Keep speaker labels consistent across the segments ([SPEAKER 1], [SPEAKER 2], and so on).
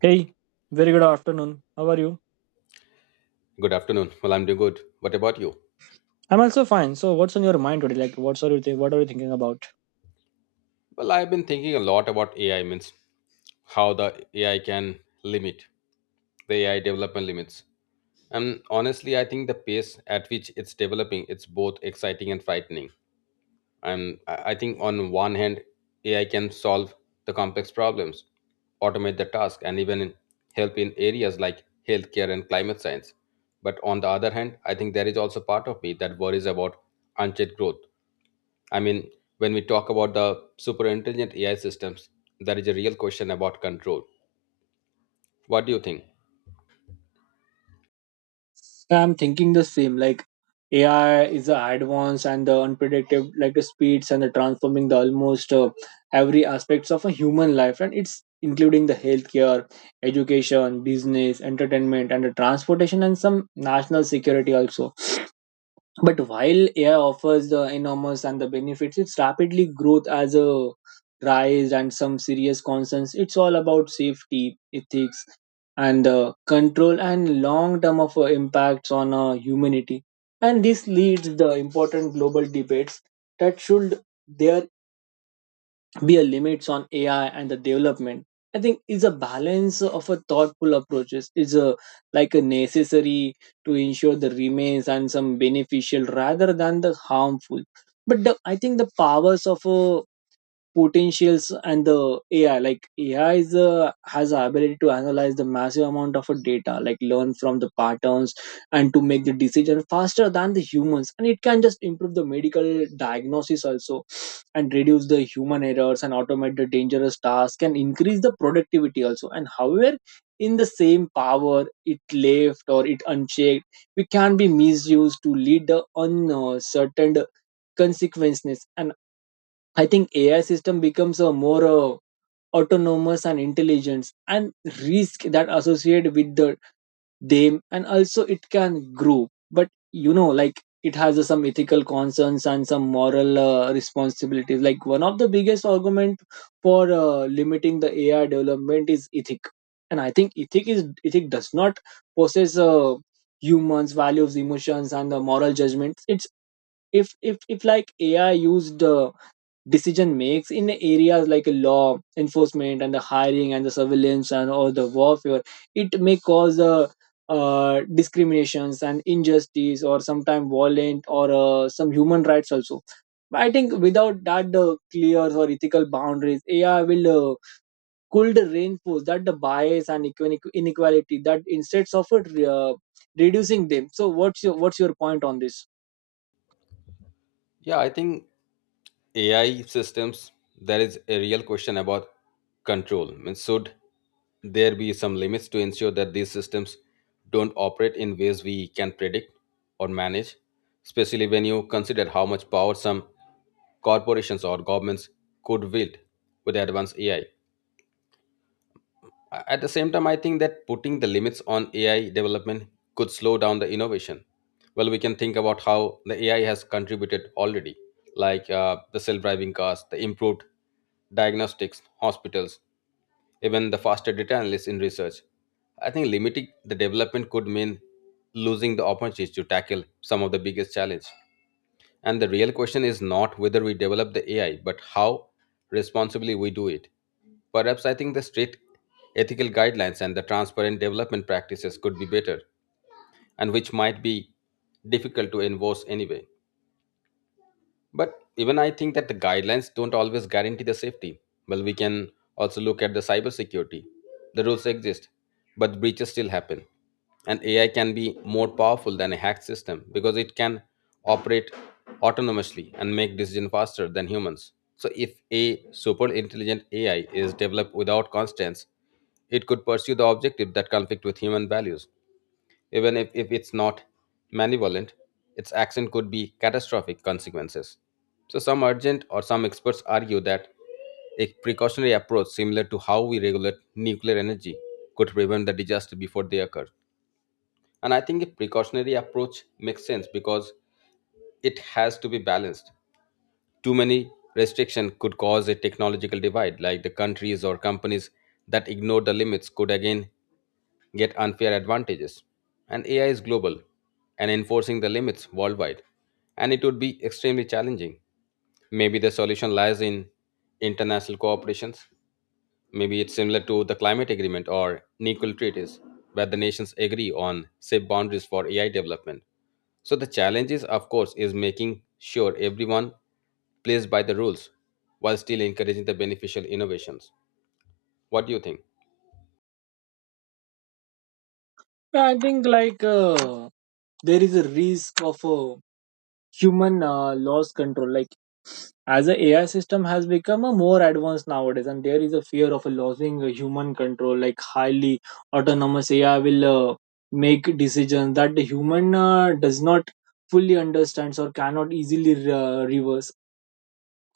[SPEAKER 1] Hey, very good afternoon. How are you?
[SPEAKER 2] Good afternoon. Well, I'm doing good. What about you?
[SPEAKER 1] I'm also fine. So, what's on your mind today? Like, what are you thinking about?
[SPEAKER 2] Well, I've been thinking a lot about AI means how the AI can limit the AI development limits. And honestly, I think the pace at which it's developing, it's both exciting and frightening. And I think on one hand, AI can solve the complex problems, automate the task, and even help in areas like healthcare and climate science. But on the other hand, I think there is also part of me that worries about unchecked growth. I mean, when we talk about the super intelligent AI systems, there is a real question about control. What do you think?
[SPEAKER 1] I'm thinking the same. Like AI is the advance and the unpredictable, like the speeds and the transforming the almost every aspects of a human life, and it's including the healthcare, education, business, entertainment, and the transportation, and some national security also. But while AI offers the enormous and the benefits, its rapidly growth as a rise and some serious concerns. It's all about safety, ethics, and control and long term of impacts on humanity. And this leads the important global debates that should their be a limits on AI and the development. I think is a balance of a thoughtful approaches is a like a necessary to ensure the remains and some beneficial rather than the harmful. But I think the powers of a potentials and the AI. Like AI is has the ability to analyze the massive amount of data, like learn from the patterns and to make the decision faster than the humans. And it can just improve the medical diagnosis also, and reduce the human errors and automate the dangerous tasks and increase the productivity also. And however, in the same power it left or it unchecked, we can be misused to lead the uncertain consequences, and I think AI system becomes a more autonomous and intelligence and risk that associated with the them and also it can grow. But like it has some ethical concerns and some moral responsibilities. Like one of the biggest argument for limiting the AI development is ethic, and I think ethic does not possess humans values, emotions, and the moral judgments. It's if like AI used decision makes in areas like law enforcement and the hiring and the surveillance and all the warfare, it may cause discriminations and injustice or sometimes violent or some human rights also. But I think without that clear or ethical boundaries, AI will could reinforce that the bias and inequality, that instead of it uh, reducing them. So what's your point on this?
[SPEAKER 2] Yeah, I think AI systems, there is a real question about control. I mean, should there be some limits to ensure that these systems don't operate in ways we can predict or manage, especially when you consider how much power some corporations or governments could wield with advanced AI? At the same time, I think that putting the limits on AI development could slow down the innovation. Well, we can think about how the AI has contributed already, like the self driving cars, the improved diagnostics, hospitals, even the faster data analysis in research. I think limiting the development could mean losing the opportunity to tackle some of the biggest challenge. And the real question is not whether we develop the AI, but how responsibly we do it. Perhaps I think the strict ethical guidelines and the transparent development practices could be better, and which might be difficult to enforce anyway. But even I think that the guidelines don't always guarantee the safety. Well, we can also look at the cybersecurity. The rules exist, but breaches still happen. And AI can be more powerful than a hacked system because it can operate autonomously and make decisions faster than humans. So if a super intelligent AI is developed without constraints, it could pursue the objective that conflict with human values. Even if it's not malevolent, its action could be catastrophic consequences. So, some urgent or some experts argue that a precautionary approach similar to how we regulate nuclear energy could prevent the disaster before they occur. And I think a precautionary approach makes sense because it has to be balanced. Too many restriction could cause a technological divide, like the countries or companies that ignore the limits could again get unfair advantages. And AI is global and enforcing the limits worldwide, and it would be extremely challenging. Maybe the solution lies in international cooperations. Maybe it's similar to the climate agreement or NECL treaties, where the nations agree on safe boundaries for AI development. So the challenge is, of course, is making sure everyone plays by the rules while still encouraging the beneficial innovations. What do you think?
[SPEAKER 1] I think like there is a risk of human lost control, like as a AI system has become a more advanced nowadays, and there is a fear of a losing a human control, like highly autonomous AI will make decisions that the human does not fully understands or cannot easily reverse.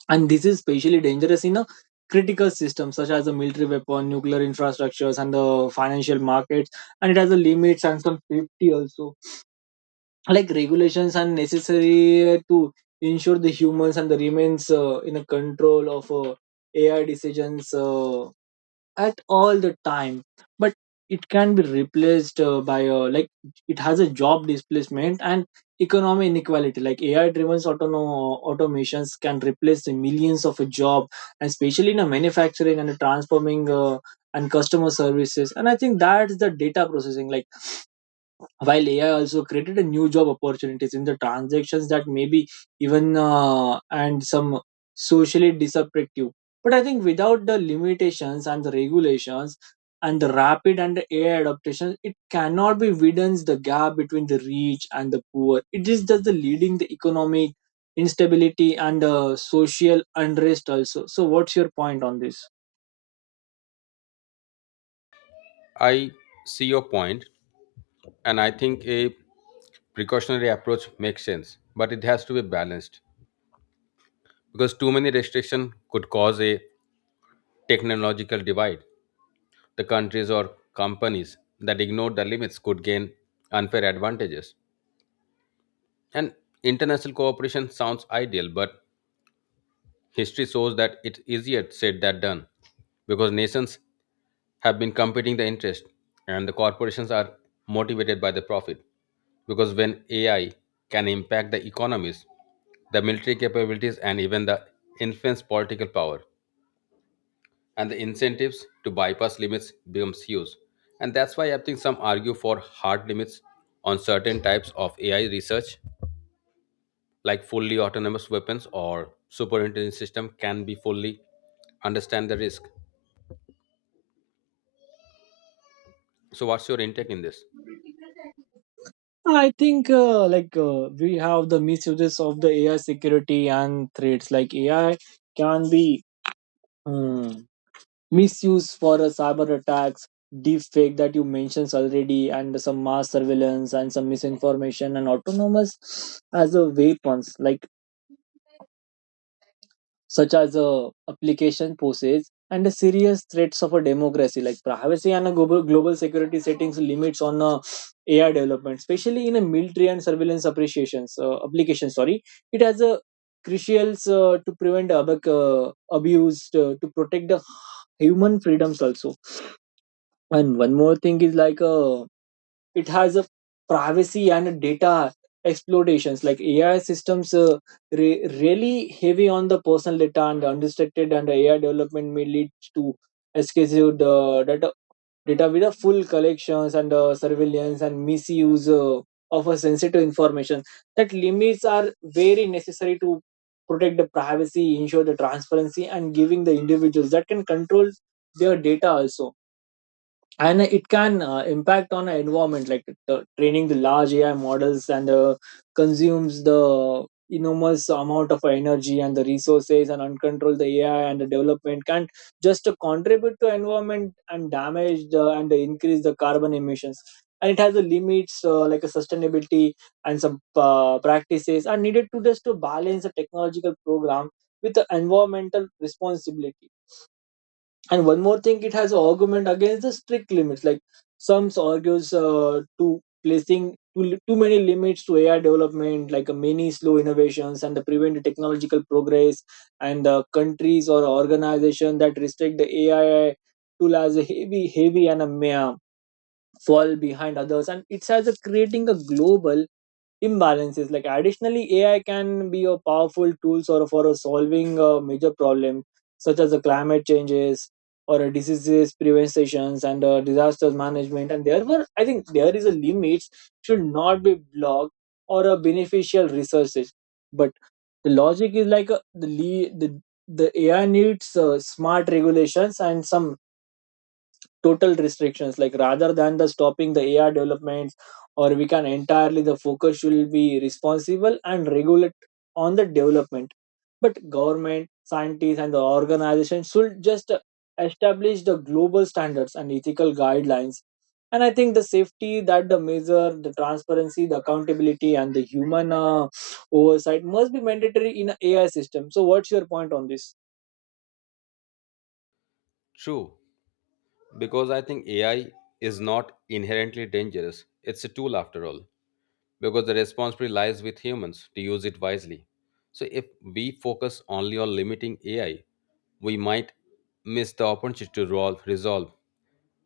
[SPEAKER 1] And this is especially dangerous in a critical system such as the military weapon nuclear infrastructures and the financial markets. And it has a limits and some safety also, like regulations are necessary to ensure the humans and the remains in a control of AI decisions at all the time. But it can be replaced by like it has a job displacement and economic inequality, like AI driven autonomous automations can replace the millions of a job, and especially in a manufacturing and a transforming and customer services and I think that's the data processing, like while AI also created a new job opportunities in the transactions that maybe even and some socially disruptive. But I think without the limitations and the regulations and the rapid and the AI adaptation, it cannot be widens the gap between the rich and the poor. It is just the leading the economic instability and social unrest also. So, what's your point on this?
[SPEAKER 2] I see your point, and I think a precautionary approach makes sense, but it has to be balanced because too many restrictions could cause a technological divide. The countries or companies that ignore the limits could gain unfair advantages. And international cooperation sounds ideal, but history shows that it's easier said than done because nations have been competing the interest and the corporations are motivated by the profit because when AI can impact the economies, the military capabilities and even the influence political power and the incentives to bypass limits becomes huge. And that's why I think some argue for hard limits on certain types of AI research like fully autonomous weapons or super system can be fully understand the risk. So what's your intake in this?
[SPEAKER 1] I think like we have the misuses of the AI security and threats. Like AI can be um, misused for a cyber attacks, deepfake that you mentioned already, and some mass surveillance and some misinformation and autonomous as a weapons. Like such as application poses and the serious threats of a democracy, like privacy and a global security settings limits on AI development, especially in a military and surveillance appreciations application. Sorry, it has a crucial to prevent abuse to protect the human freedoms also. And one more thing is like it has a privacy and a data exploitations, like AI systems really heavy on the personal data and unrestricted, and AI development may lead to excessive data with the full collections and surveillance and misuse of a sensitive information, that limits are very necessary to protect the privacy, ensure the transparency, and giving the individuals that can control their data also. And it can impact on our environment, like training the large AI models and consumes the enormous amount of energy and the resources, and uncontrolled the AI and the development can just to contribute to environment and damage and increase the carbon emissions. And it has a limits like a sustainability and some practices are needed to just to balance the technological program with the environmental responsibility. And one more thing, it has an argument against the strict limits. Like some argues to placing too many limits to AI development, like many slow innovations and the prevent the technological progress. And the countries or organizations that restrict the AI tool as a heavy and a mere fall behind others. And it's as a creating a global imbalances, like additionally AI can be a powerful tool sort of for solving a major problem such as the climate changes or a diseases preventions and disasters management. And therefore I think there is a limit should not be blocked or a beneficial resources. But the logic is like the, le- the AI needs smart regulations and some total restrictions, like rather than the stopping the AI developments, or we can entirely the focus will be responsible and regulate on the development. But government scientists and the organization should just establish the global standards and ethical guidelines. And I think the safety that the measure, the transparency, the accountability, and the human oversight must be mandatory in a AI system. So what's your point on this?
[SPEAKER 2] True. Because I think AI is not inherently dangerous. It's a tool after all, because the responsibility lies with humans to use it wisely. So if we focus only on limiting AI, we might miss the opportunity to resolve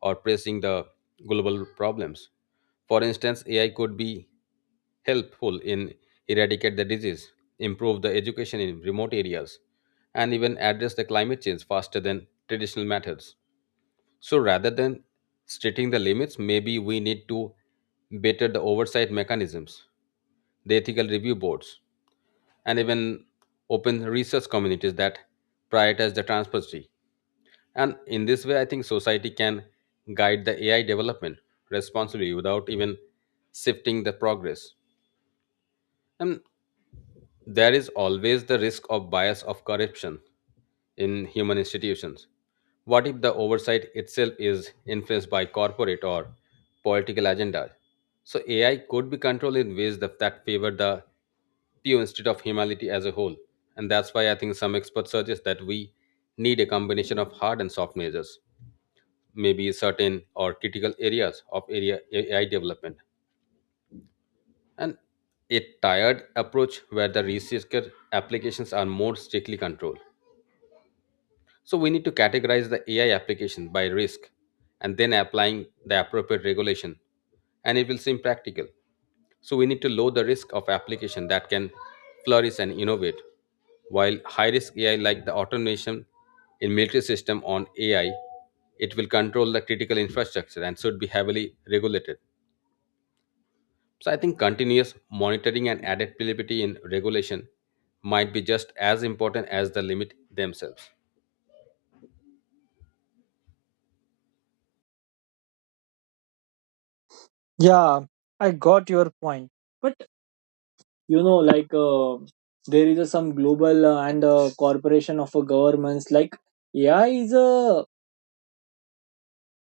[SPEAKER 2] or pressing the global problems. For instance, AI could be helpful in eradicate the disease, improve the education in remote areas, and even address the climate change faster than traditional methods. So rather than stating the limits, maybe we need to better the oversight mechanisms, the ethical review boards, and even open research communities that prioritize the transparency. And in this way, I think society can guide the AI development responsibly without even shifting the progress. And there is always the risk of bias of corruption in human institutions. What if the oversight itself is influenced by corporate or political agendas? So AI could be controlled in ways that favor the pure instead of humanity as a whole. And that's why I think some experts suggest that we need a combination of hard and soft measures, maybe certain or critical areas of area AI development and a tired approach where the researcher applications are more strictly controlled. So we need to categorize the AI application by risk and then applying the appropriate regulation and it will seem practical. So we need to lower the risk of application that can flourish and innovate while high risk AI like the automation in military system on AI it will control the critical infrastructure and should be heavily regulated. So I think continuous monitoring and adaptability in regulation might be just as important as the limit themselves.
[SPEAKER 1] Yeah, I got your point. But like there is a some global and corporation of governments, like AI is a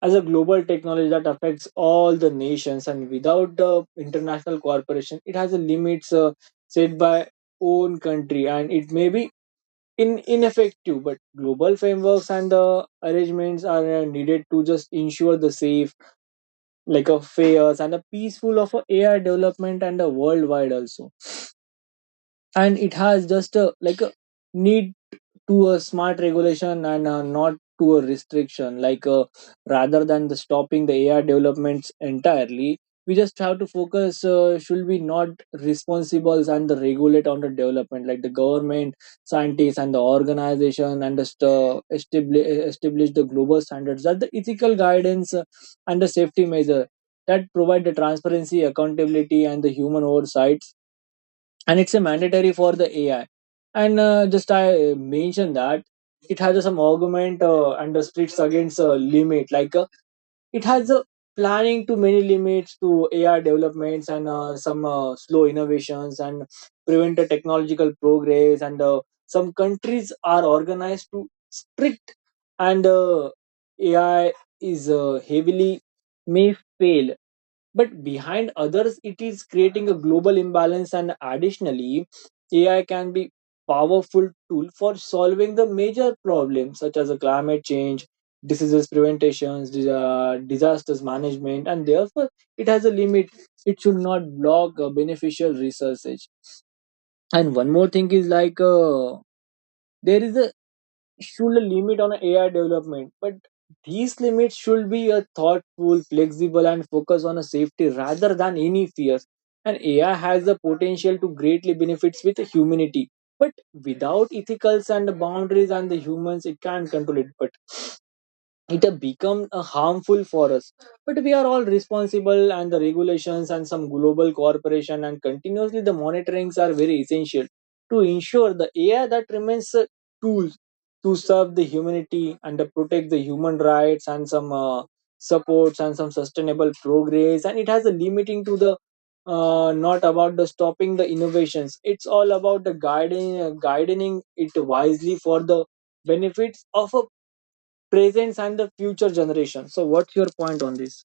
[SPEAKER 1] as a global technology that affects all the nations, and without the international corporation, it has a limits set by own country, and it may be in ineffective. But global frameworks and the arrangements are needed to just ensure the safe, like a fair and a peaceful of a AI development and a worldwide also. And it has just a like a need to a smart regulation and not to a restriction, like rather than the stopping the AI developments entirely, we just have to focus should we not responsibles and the regulate on the development, like the government scientists and the organization, and just establish the global standards that the ethical guidance and the safety measure that provide the transparency, accountability, and the human oversight. And it's a mandatory for the AI. And just I mentioned that it has some argument and the splits against limit, like it has a planning to many limits to AI developments and some slow innovations and prevent the technological progress. And some countries are organized to strict, and AI is heavily may fail but behind others, it is creating a global imbalance. And additionally AI can be powerful tool for solving the major problems such as the climate change, diseases preventations, disasters management. And therefore it has a limit it should not block beneficial research. And one more thing is like there is a should a limit on AI development, but these limits should be a thoughtful, flexible, and focus on a safety rather than any fears. And AI has the potential to greatly benefits with humanity, but without ethicals and boundaries and the humans, it can't control it. But it have become harmful for us, but we are all responsible and the regulations and some global cooperation and continuously the monitorings are very essential to ensure the AI that remains tools to serve the humanity and protect the human rights and some supports and some sustainable progress. And it has a limiting to the not about the stopping the innovations, it's all about the guiding it wisely for the benefits of a presence and the future generation. So, what's your point on this?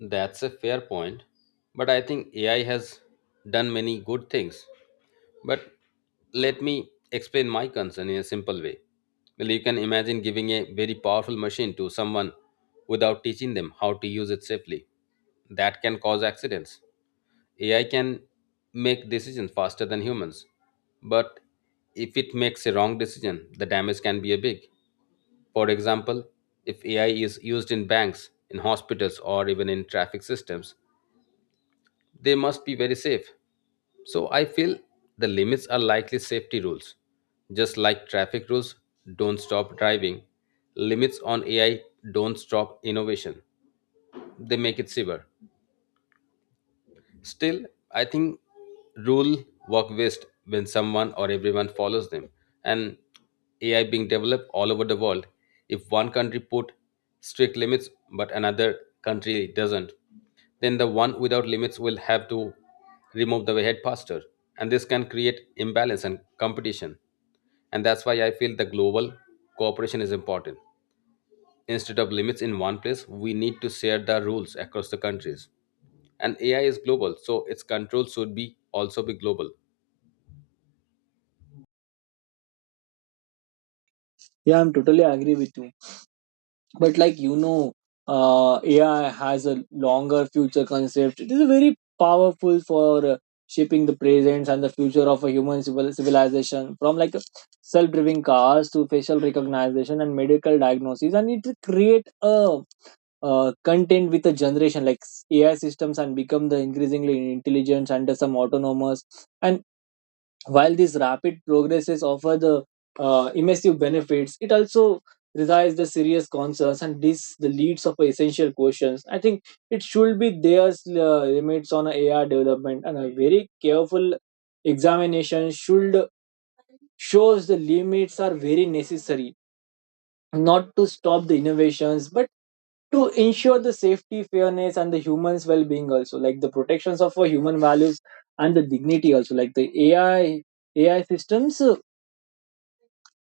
[SPEAKER 2] That's a fair point, but I think AI has done many good things. But let me explain my concern in a simple way. Well, you can imagine giving a very powerful machine to someone without teaching them how to use it safely. That can cause accidents. AI can make decisions faster than humans, but if it makes a wrong decision, the damage can be a big. For example, if AI is used in banks, in hospitals, or even in traffic systems, they must be very safe. So I feel the limits are likely safety rules. Just like traffic rules don't stop driving, limits on AI don't stop innovation. They make it safer. Still, I think rule work best when someone or everyone follows them. And AI being developed all over the world, if one country put strict limits but another country doesn't, then the one without limits will have to remove the head pasture. And this can create imbalance and competition. And that's why I feel the global cooperation is important. Instead of limits in one place, we need to share the rules across the countries. And AI is global, so its control should be also be global.
[SPEAKER 1] Yeah, I'm totally agree with you. But like AI has a longer future concept. It is very powerful for shaping the presence and the future of a human civilization. From like self-driving cars to facial recognition and medical diagnosis, and it create a content with a generation like AI systems and become the increasingly intelligent and some autonomous and while these rapid progresses offer the immersive benefits, it also resides the serious concerns and this the leads of essential questions. I think it should be there's limits on AR development and a very careful examination should shows the limits are very necessary, not to stop the innovations but to ensure the safety, fairness, and the humans' well-being also, like the protections of our human values and the dignity also, like the AI systems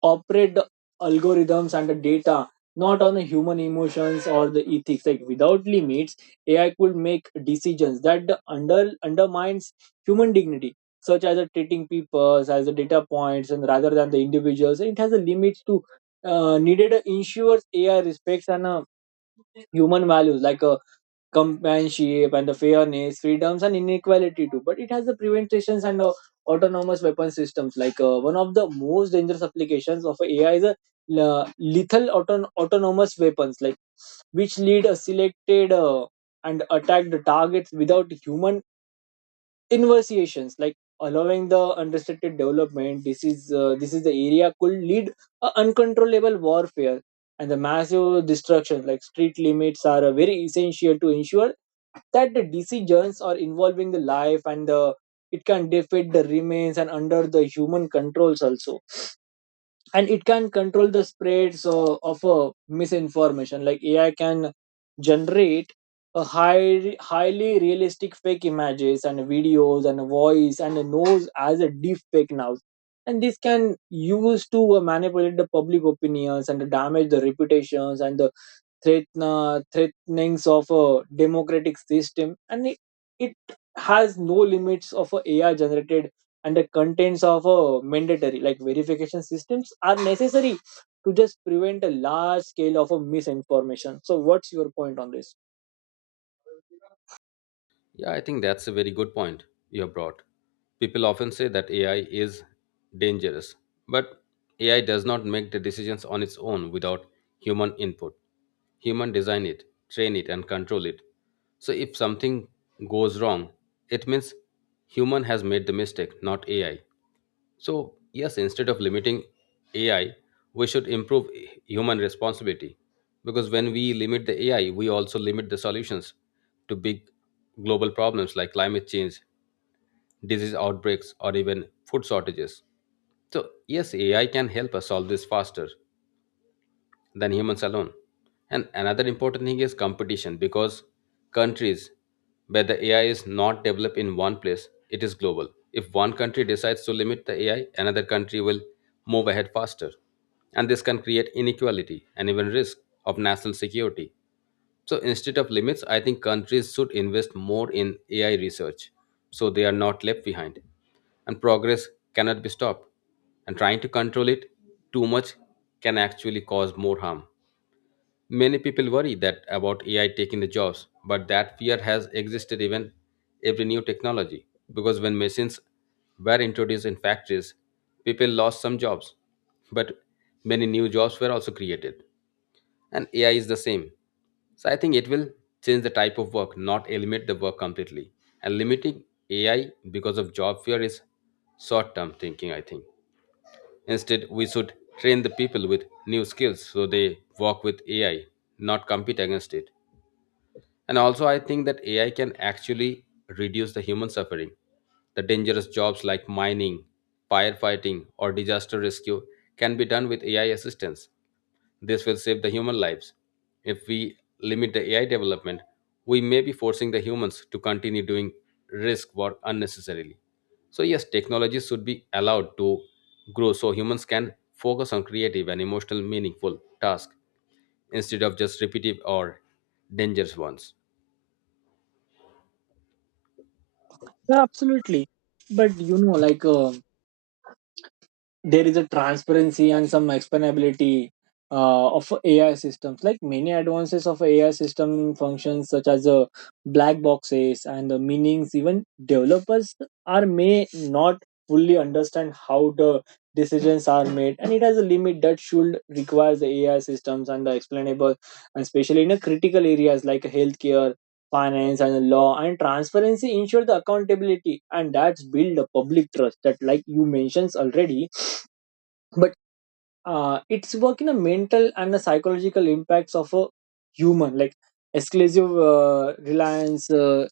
[SPEAKER 1] operate the algorithms and the data, not on the human emotions or the ethics like without limits ai could make decisions that the undermines human dignity, such as the treating people as the data points and rather than the individuals. It has a limits to, needed ensures ai respects and human values like companionship and the fairness, freedoms, and inequality too. But it has the preventations and autonomous weapon systems. Like one of the most dangerous applications of AI is a autonomous weapons, like which lead a selected and attack the targets without human inversions, like allowing the unrestricted development. This is the area could lead a uncontrollable warfare and the massive destruction, like street limits are very essential to ensure that the decisions are involving the life and the it can defeat the remains and under the human controls also. And it can control the spreads of misinformation, like ai can generate a highly realistic fake images and videos and voice and a nose as a deep fake now, and this can use to manipulate the public opinions and damage the reputations and the threatenings of a democratic system, and it has no limits of a ai generated and the contents of a mandatory like verification systems are necessary to just prevent a large scale of a misinformation. So what's your point on this?
[SPEAKER 2] Yeah, I think that's a very good point you have brought. People often say that AI is dangerous, but AI does not make the decisions on its own without human input. Human design it, train it, and control it. So if something goes wrong, it means human has made the mistake, not AI. So, yes, instead of limiting AI, we should improve human responsibility. Because when we limit the AI, we also limit the solutions to big global problems like climate change, disease outbreaks, or even food shortages. So, yes, AI can help us solve this faster, than humans alone. And another important thing is competition because countries where the AI is not developed in one place, it is global. If one country decides to limit the AI, another country will move ahead faster. And this can create inequality and even risk of national security. So instead of limits, I think countries should invest more in AI research so they are not left behind. And progress cannot be stopped. And trying to control it too much can actually cause more harm. Many people worry that about AI taking the jobs, but that fear has existed even every new technology. Because when machines were introduced in factories, people lost some jobs, but many new jobs were also created. And AI is the same. So I think it will change the type of work, not eliminate the work completely. And limiting AI because of job fear is short term thinking, I think. Instead, we should train the people with new skills so they work with AI, not compete against it. And also, I think that AI can actually reduce the human suffering. The dangerous jobs like mining, firefighting, or disaster rescue can be done with AI assistance. This will save the human lives. If we limit the AI development, we may be forcing the humans to continue doing risk work unnecessarily. So, yes, technology should be allowed to grow so humans can focus on creative and emotional meaningful tasks instead of just repetitive or dangerous ones.
[SPEAKER 1] Yeah, absolutely. But you know, like there is a transparency and some explainability of AI systems. Like many advances of AI system functions, such as black boxes and the meanings, even developers are may not fully understand how the decisions are made, and it has a limit that should requires the AI systems and the explainable, and especially in the critical areas like healthcare. Finance and the law and transparency ensure the accountability, and that's build a public trust that, like you mentioned already, but it's work in a mental and the psychological impacts of a human, like exclusive reliance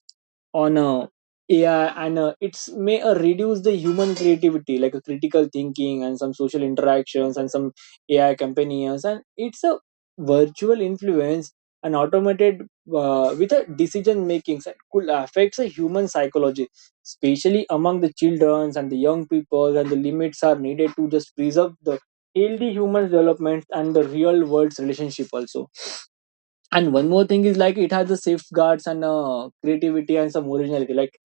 [SPEAKER 1] on ai, and it's may reduce the human creativity like a critical thinking and some social interactions and some ai companions, and it's a virtual influence and automated with a decision making that could affect the human psychology, especially among the children and the young people, and the limits are needed to just preserve the heal human development and the real world's relationship also. And one more thing is like it has the safeguards and creativity and some originality, like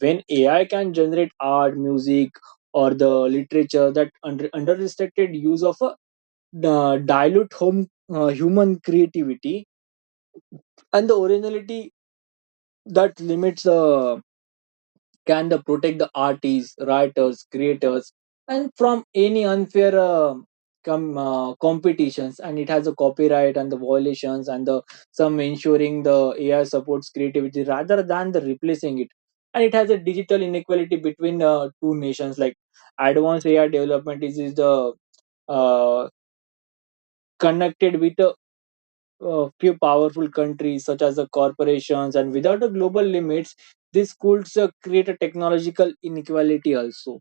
[SPEAKER 1] when ai can generate art music or the literature that under restricted use of a dilute home human creativity and the originality, that limits the can the protect the artists writers creators and from any unfair competitions, and it has a copyright and the violations and the some ensuring the ai supports creativity rather than the replacing it. And it has a digital inequality between two nations, like advanced ai development is the uh, connected with the a few powerful countries such as the corporations, and without the global limits this could create a technological inequality also,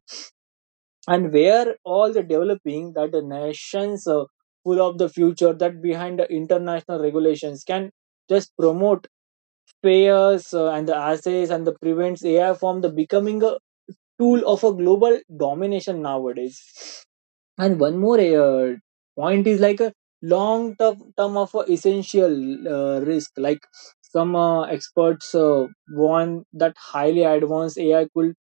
[SPEAKER 1] and where all the developing that the nations full of the future that behind the international regulations can just promote payers and the assets and the prevents ai from the becoming a tool of a global domination nowadays. And one more point is like a long term of essential risk. Like some experts warn that highly advanced AI could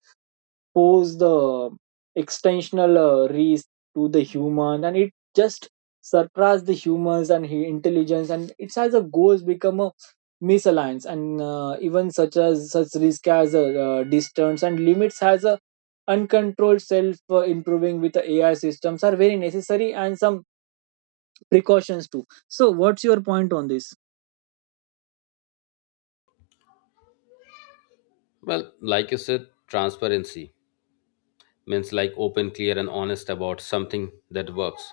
[SPEAKER 1] pose the extensional reach to the human, and it just surpassed the humans and intelligence, and it as a goals become a misalliance and even such risk as a distance, and limits has a uncontrolled self improving with the ai systems are very necessary, and some precautions too. So what's your point on this?
[SPEAKER 2] Well, like you said, transparency means like open, clear, and honest about something that works.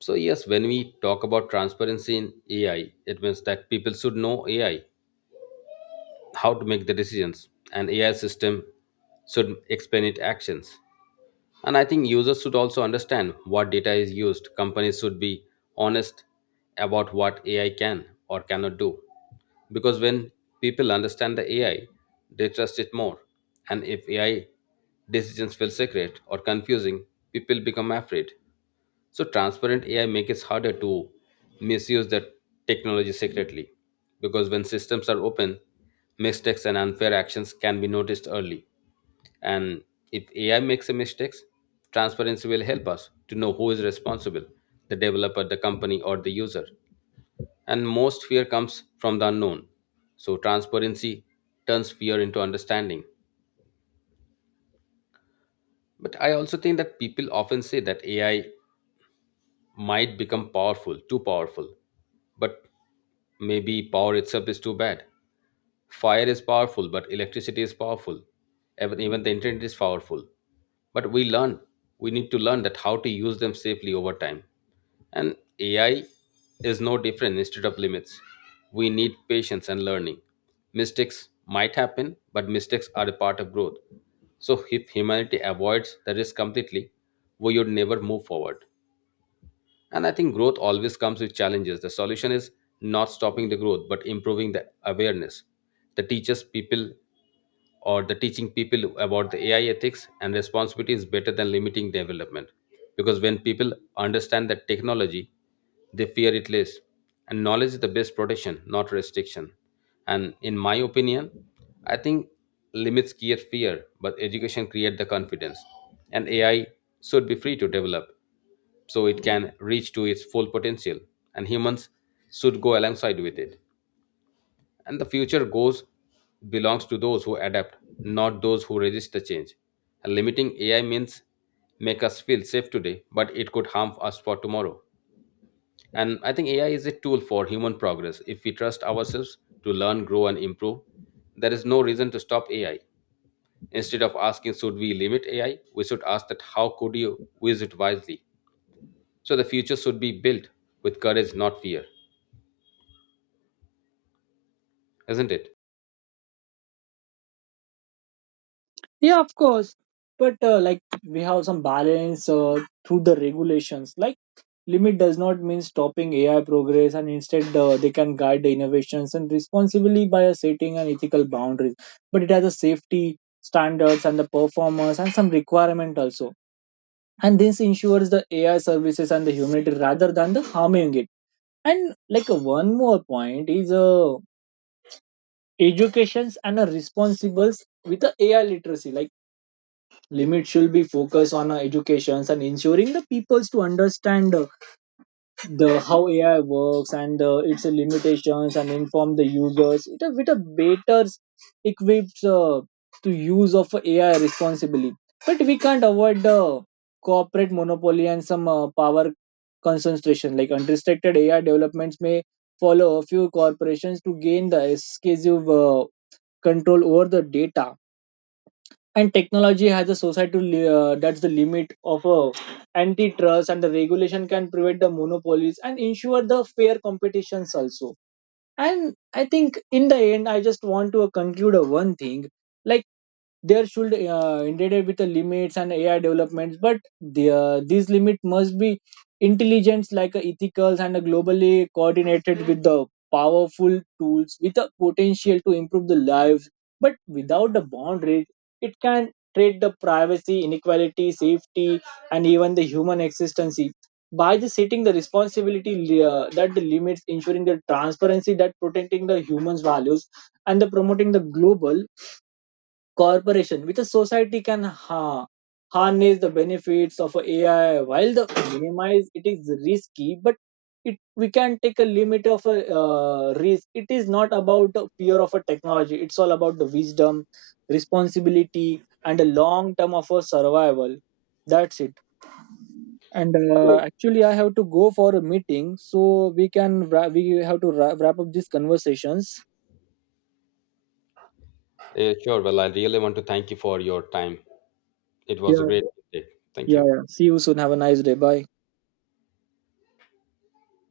[SPEAKER 2] So, yes, when we talk about transparency in AI, it means that people should know AI, how to make the decisions, and AI system should explain its actions. And I think users should also understand what data is used. Companies should be honest about what AI can or cannot do. Because when people understand the AI, they trust it more. And if AI decisions feel secret or confusing, people become afraid. So transparent AI makes it harder to misuse the technology secretly because when systems are open, mistakes and unfair actions can be noticed early. And if AI makes a mistakes, transparency will help us to know who is responsible, the developer, the company, or the user. And most fear comes from the unknown. So transparency turns fear into understanding. But I also think that people often say that AI might become powerful, too powerful. But maybe power itself is too bad. Fire is powerful, but electricity is powerful. Even the internet is powerful. But we need to learn that how to use them safely over time. And AI is no different instead of limits. We need patience and learning. Mistakes might happen, but mistakes are a part of growth. So if humanity avoids the risk completely, we would never move forward. And I think growth always comes with challenges. The solution is not stopping the growth, but improving the awareness. The teachers, people, or the teaching people about the AI ethics and responsibility is better than limiting development. Because when people understand that technology, they fear it less. And knowledge is the best protection, not restriction. And in my opinion, I think limits create fear, but education create the confidence. And AI should be free to develop so it can reach to its full potential and humans should go alongside with it and the future goes belongs to those who adapt, not those who resist the change. And limiting AI means make us feel safe today but it could harm us for tomorrow. And I think AI is a tool for human progress. If we trust ourselves to learn, grow and improve, there is no reason to stop AI. Instead of asking should we limit AI, we should ask that how could you use it wisely. So the future should be built with courage, not fear, isn't it?
[SPEAKER 1] Yeah, of course. But like we have some balance through the regulations, like limit does not mean stopping AI progress, and instead they can guide the innovations and responsibly by setting an ethical boundaries. But it has a safety standards and the performance and some requirement also. And this ensures the AI services and the humanity rather than the harming it. And like one more point is educations and responsibles with the AI literacy. Like limits should be focused on educations and ensuring the peoples to understand. The how AI works and its limitations and inform the users it, a, with a better equipped to use of AI responsibly. But we can't avoid the corporate monopoly and some power concentration. Like unrestricted AI developments may follow a few corporations to gain the exclusive control over the data and technology has a societal that's the limit of a antitrust, and the regulation can prevent the monopolies and ensure the fair competitions also. And I think in the end I just want to conclude a one thing, like there should intended with the limits and ai developments but these limit must be intelligence, like a ethical and a globally coordinated with the powerful tools with the potential to improve the lives, but without the boundaries it can trade the privacy inequality safety and even the human existence, by the setting the responsibility that the limits ensuring the transparency that protecting the human's values and the promoting the global cooperation with a society can harness the benefits of a ai while the minimize it is risky, but it we can take a limit of a risk. It is not about the fear of a technology, it's all about the wisdom responsibility and a long term of a survival. That's it. And
[SPEAKER 2] Sure.
[SPEAKER 1] actually I have to go for a meeting, so we can wra- we have to wra- wrap up these conversations.
[SPEAKER 2] Yeah, sure. Well, I really want to thank you for your time. It
[SPEAKER 1] yeah
[SPEAKER 2] was a great day. Thank you.
[SPEAKER 1] yeah, see you soon. Have a nice day. Bye.